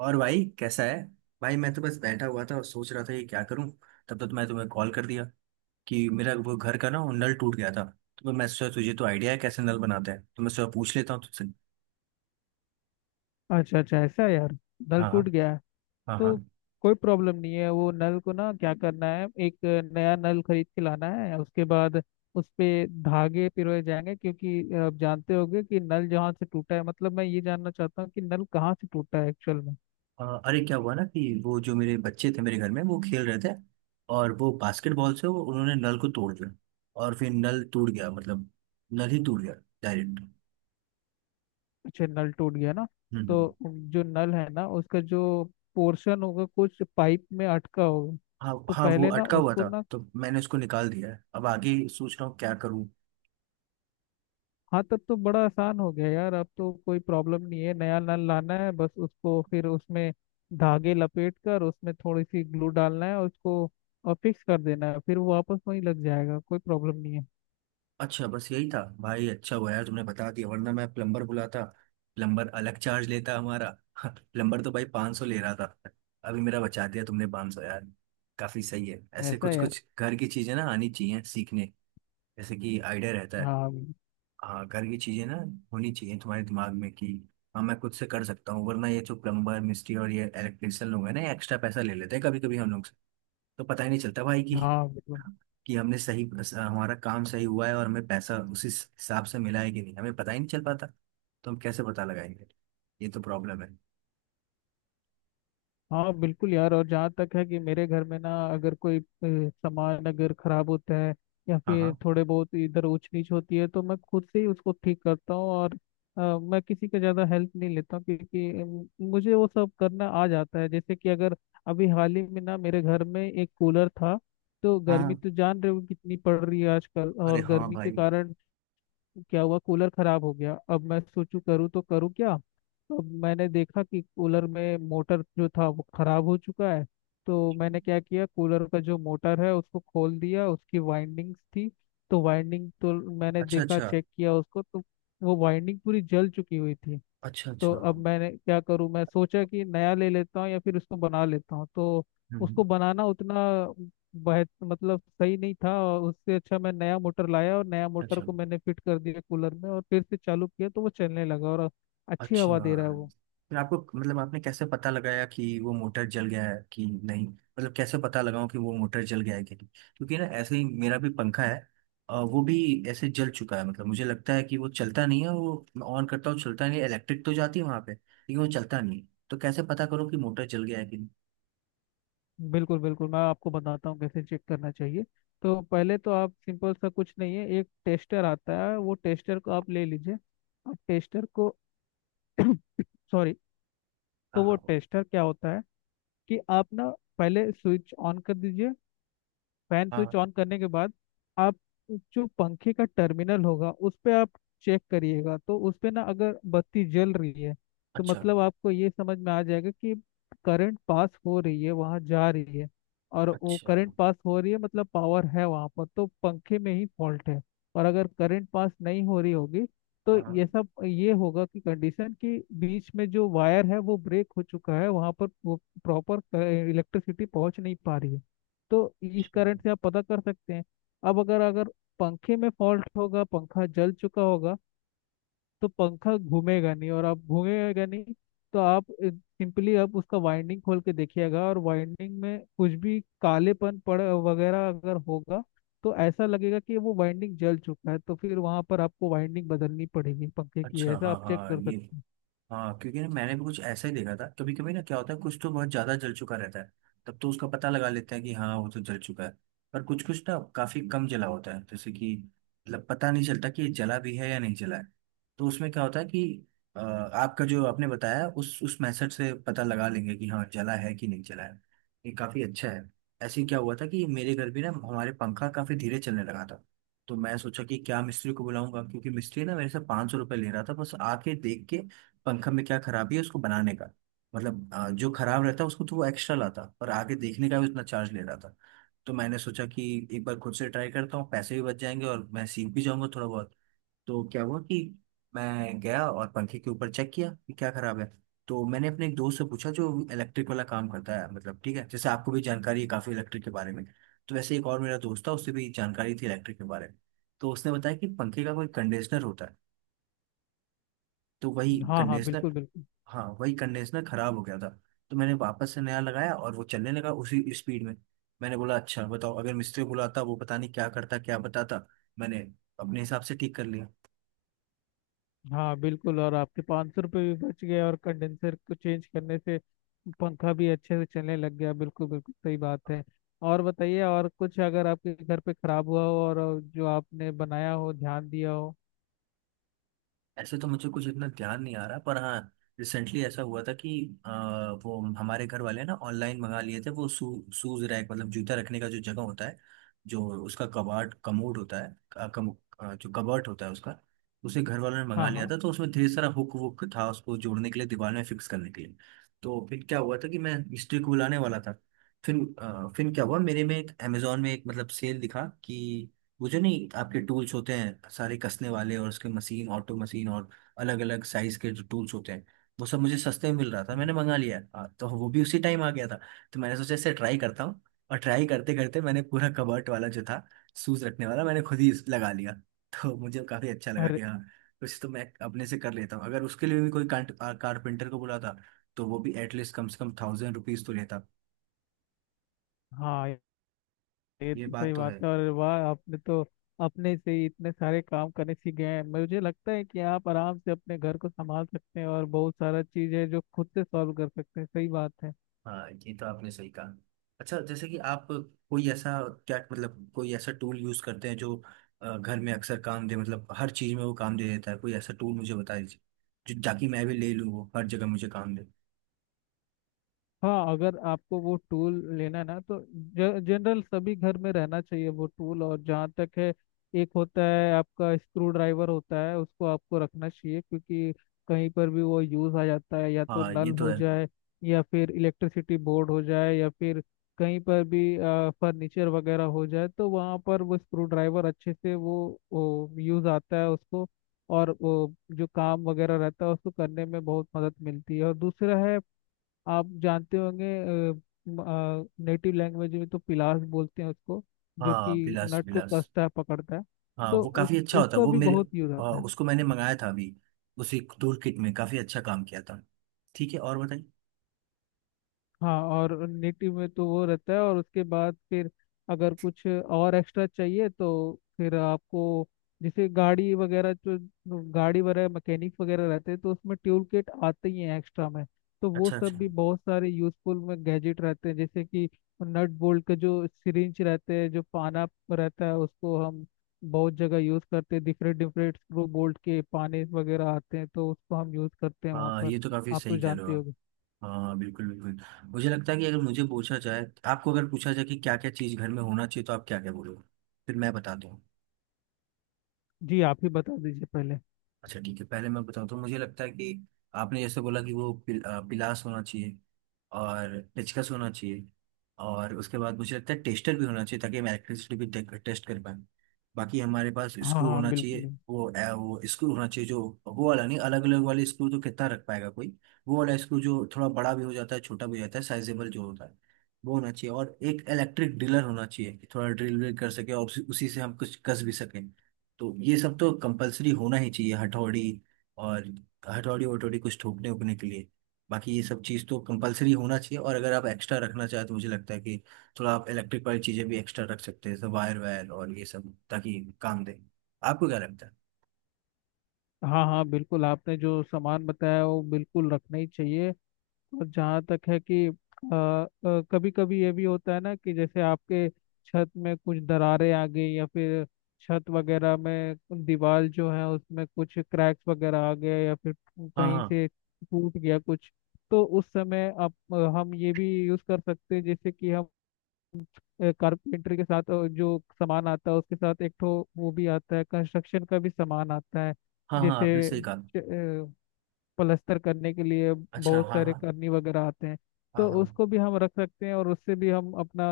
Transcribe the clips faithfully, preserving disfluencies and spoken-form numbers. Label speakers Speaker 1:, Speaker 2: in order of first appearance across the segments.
Speaker 1: और भाई कैसा है। भाई मैं तो बस बैठा हुआ था और सोच रहा था कि क्या करूं। तब तक मैं तुम्हें कॉल कर दिया कि मेरा वो घर का ना वो नल टूट गया था। तो मैं सोचा तुझे तो आइडिया है कैसे नल बनाते हैं, तो मैं सोचा पूछ लेता हूँ तुझसे।
Speaker 2: अच्छा अच्छा ऐसा है यार। नल
Speaker 1: हाँ हाँ।
Speaker 2: टूट गया है।
Speaker 1: हाँ हाँ।
Speaker 2: तो कोई प्रॉब्लम नहीं है, वो नल को ना क्या करना है, एक नया नल खरीद के लाना है। उसके बाद उस पे धागे पिरोए जाएंगे, क्योंकि आप जानते होंगे कि नल जहाँ से टूटा है, मतलब मैं ये जानना चाहता हूँ कि नल कहाँ से टूटा है एक्चुअल में।
Speaker 1: अ, अरे क्या हुआ ना कि वो जो मेरे बच्चे थे मेरे घर में वो खेल रहे थे, और वो बास्केटबॉल से वो उन्होंने नल को तोड़ दिया। और फिर नल टूट गया, मतलब नल ही टूट गया, डायरेक्ट।
Speaker 2: अच्छा, नल टूट गया ना। तो
Speaker 1: हम्म।
Speaker 2: जो नल है ना, उसका जो पोर्शन होगा कुछ पाइप में अटका होगा।
Speaker 1: हाँ
Speaker 2: तो
Speaker 1: हाँ, वो
Speaker 2: पहले ना
Speaker 1: अटका हुआ
Speaker 2: उसको
Speaker 1: था
Speaker 2: ना,
Speaker 1: तो मैंने उसको निकाल दिया है, अब आगे सोच रहा हूँ क्या करूँ।
Speaker 2: हाँ, तब तो बड़ा आसान हो गया यार। अब तो कोई प्रॉब्लम नहीं है, नया नल लाना है, बस उसको फिर उसमें धागे लपेट कर उसमें थोड़ी सी ग्लू डालना है और उसको और फिक्स कर देना है, फिर वो वापस वहीं लग जाएगा। कोई प्रॉब्लम नहीं
Speaker 1: अच्छा बस यही था भाई, अच्छा हुआ यार तुमने बता दिया, वरना मैं प्लम्बर बुलाता। प्लम्बर अलग चार्ज लेता हमारा प्लम्बर तो भाई पाँच सौ ले रहा था, अभी मेरा बचा दिया तुमने पाँच सौ यार। काफी सही है,
Speaker 2: है।
Speaker 1: ऐसे
Speaker 2: ऐसा
Speaker 1: कुछ
Speaker 2: है यार।
Speaker 1: कुछ घर की चीजें ना आनी चाहिए सीखने, जैसे कि आइडिया रहता है।
Speaker 2: हाँ।
Speaker 1: हाँ घर की चीजें ना होनी चाहिए तुम्हारे दिमाग में कि हाँ मैं खुद से कर सकता हूँ, वरना ये जो प्लम्बर मिस्त्री और ये इलेक्ट्रिशियन लोग हैं ना एक्स्ट्रा पैसा ले लेते हैं कभी कभी हम लोग से। तो पता ही नहीं चलता भाई कि
Speaker 2: हाँ, बिल्कुल।
Speaker 1: कि हमने सही हमारा काम सही हुआ है और हमें पैसा उसी हिसाब से मिला है कि नहीं, हमें पता ही नहीं चल पाता। तो हम कैसे पता लगाएंगे, ये तो प्रॉब्लम है।
Speaker 2: हाँ बिल्कुल यार। और जहाँ तक है कि मेरे घर में ना अगर कोई अ, सामान अगर खराब होता है या
Speaker 1: हाँ
Speaker 2: फिर
Speaker 1: हाँ।
Speaker 2: थोड़े बहुत इधर ऊंच नीच होती है, तो मैं खुद से ही उसको ठीक करता हूँ। और अ, मैं किसी का ज़्यादा हेल्प नहीं लेता हूँ, क्योंकि अम, मुझे वो सब करना आ जाता है। जैसे कि अगर अभी हाल ही में ना मेरे घर में एक कूलर था। तो गर्मी
Speaker 1: हाँ,
Speaker 2: तो जान रहे हो कितनी पड़ रही है आजकल,
Speaker 1: अरे
Speaker 2: और
Speaker 1: हाँ
Speaker 2: गर्मी के
Speaker 1: भाई।
Speaker 2: कारण क्या हुआ, कूलर खराब हो गया। अब मैं सोचूं करूँ तो करूँ क्या। तो मैंने देखा कि कूलर में मोटर जो था वो खराब हो चुका है। तो
Speaker 1: अच्छा।
Speaker 2: मैंने क्या किया, कूलर का जो मोटर है उसको खोल दिया, उसकी वाइंडिंग्स थी। तो वाइंडिंग तो मैंने देखा,
Speaker 1: अच्छा।
Speaker 2: चेक किया उसको, तो वो वाइंडिंग पूरी जल चुकी हुई थी।
Speaker 1: अच्छा
Speaker 2: तो
Speaker 1: अच्छा।
Speaker 2: अब
Speaker 1: हम्म,
Speaker 2: मैंने क्या करूं, मैं सोचा कि नया ले लेता हूँ या फिर उसको बना लेता हूँ। तो
Speaker 1: हम्म।
Speaker 2: उसको बनाना उतना बेहत मतलब सही नहीं था, और उससे अच्छा मैं नया मोटर लाया और नया मोटर
Speaker 1: अच्छा।
Speaker 2: को मैंने फिट कर दिया कूलर में, और फिर से चालू किया तो वो चलने लगा और अच्छी
Speaker 1: अच्छा।
Speaker 2: हवा दे रहा है वो।
Speaker 1: फिर आपको मतलब आपने कैसे पता लगाया कि वो मोटर जल गया है कि नहीं, मतलब कैसे पता लगाऊं कि वो मोटर जल गया है कि नहीं। क्योंकि ना ऐसे ही मेरा भी पंखा है। अ, वो भी ऐसे जल चुका है, मतलब मुझे लगता है कि वो चलता नहीं है। वो मैं ऑन करता हूँ चलता नहीं है, इलेक्ट्रिक तो जाती है वहां पे, लेकिन वो चलता नहीं है। तो कैसे पता करूँ कि मोटर जल गया है कि नहीं।
Speaker 2: बिल्कुल बिल्कुल, मैं आपको बताता हूँ कैसे चेक करना चाहिए। तो पहले तो आप, सिंपल सा कुछ नहीं है, एक टेस्टर आता है, वो टेस्टर को आप ले लीजिए। आप टेस्टर को सॉरी।
Speaker 1: हाँ
Speaker 2: तो वो
Speaker 1: हाँ।
Speaker 2: टेस्टर क्या होता है कि आप ना पहले स्विच ऑन कर दीजिए। फैन स्विच
Speaker 1: हाँ।
Speaker 2: ऑन करने के बाद आप जो पंखे का टर्मिनल होगा उस पे आप चेक करिएगा। तो उस पे ना अगर बत्ती जल रही है, तो
Speaker 1: अच्छा।
Speaker 2: मतलब आपको ये समझ में आ जाएगा कि करंट पास हो रही है, वहाँ जा रही है। और वो
Speaker 1: अच्छा
Speaker 2: करंट पास हो रही है मतलब पावर है वहाँ पर, तो पंखे में ही फॉल्ट है। और अगर करंट पास नहीं हो रही होगी, तो ये
Speaker 1: हाँ।
Speaker 2: सब ये होगा कि कंडीशन कि बीच में जो वायर है वो ब्रेक हो चुका है वहाँ पर, वो प्रॉपर इलेक्ट्रिसिटी पहुँच नहीं पा रही है। तो इस
Speaker 1: चलो।
Speaker 2: करंट से आप पता कर सकते हैं। अब अगर अगर पंखे में फॉल्ट होगा, पंखा जल चुका होगा, तो पंखा घूमेगा नहीं। और आप, घूमेगा नहीं तो आप सिंपली आप उसका वाइंडिंग खोल के देखिएगा, और वाइंडिंग में कुछ भी कालेपन पड़ वगैरह अगर होगा, तो ऐसा लगेगा कि वो वाइंडिंग जल चुका है। तो फिर वहां पर आपको वाइंडिंग बदलनी पड़ेगी पंखे की।
Speaker 1: अच्छा
Speaker 2: ऐसा
Speaker 1: हाँ
Speaker 2: आप चेक
Speaker 1: हाँ
Speaker 2: कर
Speaker 1: ये।
Speaker 2: सकते हैं।
Speaker 1: हाँ क्योंकि ना मैंने भी कुछ ऐसा ही देखा था। कभी कभी ना क्या होता है कुछ तो बहुत ज्यादा जल चुका रहता है, तब तो उसका पता लगा लेते हैं कि हाँ वो तो जल चुका है। पर कुछ कुछ ना काफी कम जला होता है, जैसे कि मतलब पता नहीं चलता कि ये जला भी है या नहीं जला है। तो उसमें क्या होता है कि अ, आपका जो आपने बताया उस उस मेथड से पता लगा लेंगे कि हाँ जला है कि नहीं जला है। ये काफी अच्छा है। ऐसे ही क्या हुआ था कि मेरे घर भी ना हमारे पंखा काफी धीरे चलने लगा था। तो मैं सोचा कि क्या मिस्त्री को बुलाऊंगा, क्योंकि मिस्त्री ना मेरे से 500 सौ रुपये ले रहा था, बस आके देख के पंखा में क्या खराबी है उसको बनाने का। मतलब अ, जो खराब रहता उसको तो वो एक्स्ट्रा लाता, पर आगे देखने का भी उतना चार्ज ले रहा था। तो मैंने सोचा कि एक बार खुद से ट्राई करता हूँ, पैसे भी बच जाएंगे और मैं सीख भी जाऊंगा थोड़ा बहुत। तो क्या हुआ कि मैं गया और पंखे के ऊपर चेक किया कि क्या खराब है। तो मैंने अपने एक दोस्त से पूछा जो इलेक्ट्रिक वाला काम करता है, मतलब ठीक है जैसे आपको भी जानकारी है काफ़ी इलेक्ट्रिक के बारे में। तो वैसे एक और मेरा दोस्त था उससे भी जानकारी थी इलेक्ट्रिक के बारे में। तो उसने बताया कि पंखे का कोई कंडीशनर होता है, तो वही
Speaker 2: हाँ हाँ, बिल्कुल
Speaker 1: कंडीशनर।
Speaker 2: बिल्कुल।
Speaker 1: हाँ, वही कंडेंसर खराब हो गया था। तो मैंने वापस से नया लगाया और वो चलने लगा उसी स्पीड में। मैंने बोला अच्छा बताओ, अगर मिस्त्री को बुलाता वो पता नहीं क्या करता क्या बताता। मैंने अपने हिसाब से ठीक कर लिया।
Speaker 2: हाँ बिल्कुल, और आपके पाँच सौ रुपये भी बच गए, और कंडेंसर को चेंज करने से पंखा भी अच्छे से चलने लग गया। बिल्कुल बिल्कुल, सही बात है। और बताइए, और कुछ अगर आपके घर पे खराब हुआ हो और जो आपने बनाया हो, ध्यान दिया हो।
Speaker 1: ऐसे तो मुझे कुछ इतना ध्यान नहीं आ रहा, पर हाँ रिसेंटली ऐसा हुआ था कि अ, वो हमारे घर वाले ना ऑनलाइन मंगा लिए थे वो शू शूज रैक, मतलब जूता रखने का जो जगह होता है, जो उसका कबाट कमोड होता है अ, कम, अ, जो कबाट होता है उसका। उसे घर वालों ने मंगा
Speaker 2: हाँ
Speaker 1: लिया
Speaker 2: हाँ।
Speaker 1: था, तो उसमें ढेर सारा हुक वुक था उसको जोड़ने के लिए, दीवार में फिक्स करने के लिए। तो फिर क्या हुआ था कि मैं मिस्त्री को बुलाने वाला था, फिर अ, फिर क्या हुआ मेरे में एक अमेजोन में एक मतलब सेल दिखा कि वो जो नहीं आपके टूल्स होते हैं सारे कसने वाले, और उसके मशीन ऑटो मशीन और अलग अलग साइज के जो टूल्स होते हैं वो सब मुझे सस्ते में मिल रहा था, मैंने मंगा लिया। हाँ, तो वो भी उसी टाइम आ गया था। तो मैंने सोचा इसे ट्राई करता हूँ। और ट्राई करते करते मैंने पूरा कबर्ट वाला जो था, शूज रखने वाला, मैंने खुद ही लगा लिया। तो मुझे काफी अच्छा लगा कि
Speaker 2: अरे
Speaker 1: हाँ कुछ तो मैं अपने से कर लेता हूँ, अगर उसके लिए भी कोई कारपेंटर को बुलाता तो वो भी एटलीस्ट कम से कम थाउजेंड रुपीज तो लेता।
Speaker 2: हाँ, ये
Speaker 1: ये
Speaker 2: तो
Speaker 1: बात
Speaker 2: सही
Speaker 1: तो है।
Speaker 2: बात है। और वाह, आपने तो अपने से ही इतने सारे काम करने सीख गए हैं। मुझे लगता है कि आप आराम से अपने घर को संभाल सकते हैं, और बहुत सारा चीज़ है जो खुद से सॉल्व कर सकते हैं। सही बात है।
Speaker 1: हाँ ये तो आपने सही कहा। अच्छा जैसे कि आप कोई ऐसा क्या, मतलब कोई ऐसा टूल यूज करते हैं जो अ, घर में अक्सर काम दे, मतलब हर चीज में वो काम दे देता है, कोई ऐसा टूल मुझे बता दीजिए जो, ताकि मैं भी ले लूँ वो हर जगह मुझे काम दे।
Speaker 2: हाँ, अगर आपको वो टूल लेना है ना, तो जनरल सभी घर में रहना चाहिए वो टूल। और जहाँ तक है, एक होता है आपका स्क्रू ड्राइवर होता है, उसको आपको रखना चाहिए, क्योंकि कहीं पर भी वो यूज आ जाता है। या तो
Speaker 1: हाँ
Speaker 2: नल
Speaker 1: ये तो
Speaker 2: हो
Speaker 1: है।
Speaker 2: जाए या फिर इलेक्ट्रिसिटी बोर्ड हो जाए, या फिर कहीं पर भी फर्नीचर वगैरह हो जाए, तो वहाँ पर वो स्क्रू ड्राइवर अच्छे से वो, वो यूज आता है उसको। और वो जो काम वगैरह रहता है उसको करने में बहुत मदद मिलती है। और दूसरा है, आप जानते होंगे, नेटिव लैंग्वेज में तो पिलास बोलते हैं उसको, जो
Speaker 1: हाँ
Speaker 2: कि
Speaker 1: बिलास
Speaker 2: नट को
Speaker 1: बिलास।
Speaker 2: कसता है, पकड़ता है।
Speaker 1: हाँ
Speaker 2: तो
Speaker 1: वो
Speaker 2: उस
Speaker 1: काफी अच्छा होता है
Speaker 2: उसका
Speaker 1: वो
Speaker 2: भी
Speaker 1: मेरे
Speaker 2: बहुत यूज
Speaker 1: अ,
Speaker 2: आता है।
Speaker 1: उसको मैंने मंगाया था अभी, उसी टूल किट में, काफी अच्छा काम किया था। ठीक है और बताइए।
Speaker 2: हाँ, और नेटिव में तो वो रहता है। और उसके बाद फिर अगर कुछ और एक्स्ट्रा चाहिए, तो फिर आपको, जैसे गाड़ी वगैरह जो, गाड़ी वगैरह मैकेनिक वगैरह रहते हैं, तो उसमें ट्यूब किट आते ही हैं एक्स्ट्रा में। तो वो
Speaker 1: अच्छा अच्छा।
Speaker 2: सब भी बहुत सारे यूजफुल में गैजेट रहते हैं। जैसे कि नट बोल्ट के जो सिरिंज रहते हैं, जो पाना रहता है, उसको हम बहुत जगह यूज करते हैं। डिफरेंट डिफरेंट स्क्रू बोल्ट के पाने वगैरह आते हैं, तो उसको हम यूज करते हैं वहाँ
Speaker 1: हाँ
Speaker 2: पर।
Speaker 1: ये तो काफी
Speaker 2: आप तो
Speaker 1: सही कह रहे हो
Speaker 2: जानते
Speaker 1: आप।
Speaker 2: होगे।
Speaker 1: हाँ बिल्कुल बिल्कुल। मुझे लगता है कि अगर मुझे पूछा जाए, आपको अगर पूछा जाए कि क्या क्या चीज़ घर में होना चाहिए, तो आप क्या क्या बोलोगे, फिर मैं बताता हूँ।
Speaker 2: जी, आप ही बता दीजिए पहले।
Speaker 1: अच्छा ठीक है, पहले मैं बताऊँ तो मुझे लगता है कि आपने जैसे बोला कि वो पिल, अ, पिलास होना चाहिए, और पेचकस होना चाहिए, और उसके बाद मुझे लगता है टेस्टर भी होना चाहिए ताकि हम इलेक्ट्रिसिटी भी टेस्ट कर पाए। बाकी हमारे पास
Speaker 2: हाँ
Speaker 1: स्क्रू
Speaker 2: हाँ,
Speaker 1: होना
Speaker 2: बिल्कुल
Speaker 1: चाहिए,
Speaker 2: बिल्कुल।
Speaker 1: वो अ, वो स्क्रू होना चाहिए जो, वो वाला नहीं, अलग अलग वाले स्क्रू तो कितना रख पाएगा कोई। वो वाला स्क्रू जो थोड़ा बड़ा भी हो जाता है छोटा भी हो जाता है, साइजेबल जो होता है वो होना चाहिए। और एक इलेक्ट्रिक ड्रिलर होना चाहिए कि थोड़ा ड्रिल व्रिल कर सके और उसी उसी से हम कुछ कस भी सकें। तो ये सब तो कंपलसरी होना ही चाहिए, हथौड़ी, और हथौड़ी वटौड़ी कुछ ठोकने उकने के लिए। बाकी ये सब चीज़ तो कंपलसरी होना चाहिए, और अगर आप एक्स्ट्रा रखना चाहें तो मुझे लगता है कि थोड़ा आप इलेक्ट्रिक वाली चीज़ें भी एक्स्ट्रा रख सकते हैं, जैसे वायर वायर और ये सब, ताकि काम दे। आपको क्या लगता है।
Speaker 2: हाँ हाँ, बिल्कुल। आपने जो सामान बताया वो बिल्कुल रखना ही चाहिए। और जहाँ तक है कि, कभी कभी ये भी होता है ना कि जैसे आपके छत में कुछ दरारें आ गई, या फिर छत वगैरह में दीवार जो है उसमें कुछ क्रैक्स वगैरह आ गए, या फिर
Speaker 1: हाँ
Speaker 2: कहीं
Speaker 1: हाँ।
Speaker 2: से टूट गया कुछ, तो उस समय आप, हम ये भी यूज कर सकते हैं। जैसे कि हम कारपेंटर के साथ अ, जो सामान आता है उसके साथ एक ठो वो भी आता है, कंस्ट्रक्शन का भी सामान आता है।
Speaker 1: हाँ हाँ आपने
Speaker 2: जैसे अ,
Speaker 1: सही कहा।
Speaker 2: प्लास्टर करने के लिए
Speaker 1: अच्छा
Speaker 2: बहुत
Speaker 1: हाँ
Speaker 2: सारे
Speaker 1: हाँ।
Speaker 2: करनी वगैरह आते हैं।
Speaker 1: हाँ
Speaker 2: तो
Speaker 1: हाँ
Speaker 2: उसको भी हम रख सकते हैं, और उससे भी हम अपना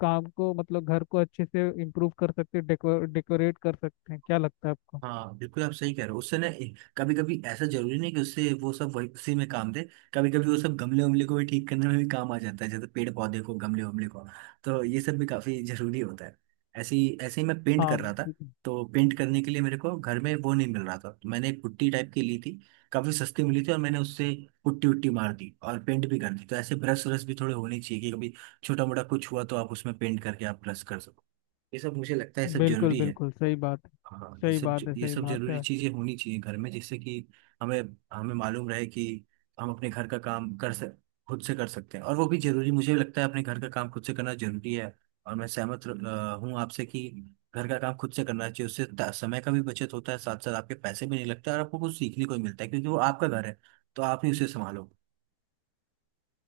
Speaker 2: काम को, मतलब घर को अच्छे से इम्प्रूव कर सकते हैं, डेकोर डेकोरेट कर सकते हैं। क्या लगता है आपको।
Speaker 1: हाँ बिल्कुल आप सही कह रहे हो। उससे ना कभी कभी ऐसा जरूरी नहीं कि उससे वो सब वही उसी में काम दे, कभी कभी वो सब गमले उमले को भी ठीक करने में भी काम आ जाता है, जैसे पेड़ पौधे को, गमले उमले को। तो ये सब भी काफी जरूरी होता है। ऐसे ही ऐसे ही मैं पेंट
Speaker 2: हाँ
Speaker 1: कर रहा था।
Speaker 2: बिल्कुल।
Speaker 1: तो पेंट करने के लिए मेरे को घर में वो नहीं मिल रहा था, तो मैंने एक पुट्टी टाइप की ली थी, काफी सस्ती मिली थी, और मैंने उससे पुट्टी उट्टी मार दी और पेंट भी कर दी। तो ऐसे ब्रश व्रश भी थोड़े होने चाहिए कि कभी छोटा मोटा कुछ हुआ तो आप उसमें पेंट करके आप ब्रश कर सको। ये सब मुझे लगता है सब
Speaker 2: बिल्कुल
Speaker 1: जरूरी है।
Speaker 2: बिल्कुल सही बात है।
Speaker 1: हाँ ये
Speaker 2: सही
Speaker 1: सब
Speaker 2: बात है,
Speaker 1: ये
Speaker 2: सही
Speaker 1: सब
Speaker 2: बात
Speaker 1: जरूरी
Speaker 2: है।
Speaker 1: चीजें होनी चाहिए घर में जिससे कि हमें, हमें मालूम रहे कि हम अपने घर का काम कर सक, खुद से कर सकते हैं। और वो भी जरूरी मुझे लगता है, अपने घर का काम खुद से करना जरूरी है। और मैं सहमत हूँ आपसे कि घर का काम खुद से करना चाहिए, उससे ता- समय का भी बचत होता है, साथ साथ आपके पैसे भी नहीं लगते और आपको कुछ सीखने को भी मिलता है, क्योंकि वो आपका घर है तो आप ही उसे संभालो।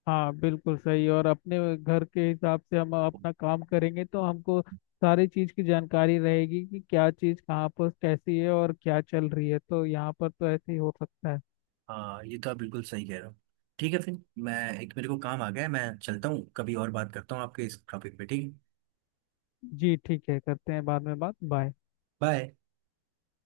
Speaker 2: हाँ बिल्कुल सही। और अपने घर के हिसाब से हम अपना काम करेंगे तो हमको सारी चीज़ की जानकारी रहेगी कि क्या चीज़ कहाँ पर कैसी है और क्या चल रही है। तो यहाँ पर तो ऐसे ही हो सकता है।
Speaker 1: हाँ ये तो आप बिल्कुल सही कह रहे हो। ठीक है फिर मैं, एक मेरे को काम आ गया है, मैं चलता हूँ, कभी और बात करता हूँ आपके इस टॉपिक पे, ठीक है।
Speaker 2: जी ठीक है, करते हैं बाद में बात, बाय।
Speaker 1: बाय।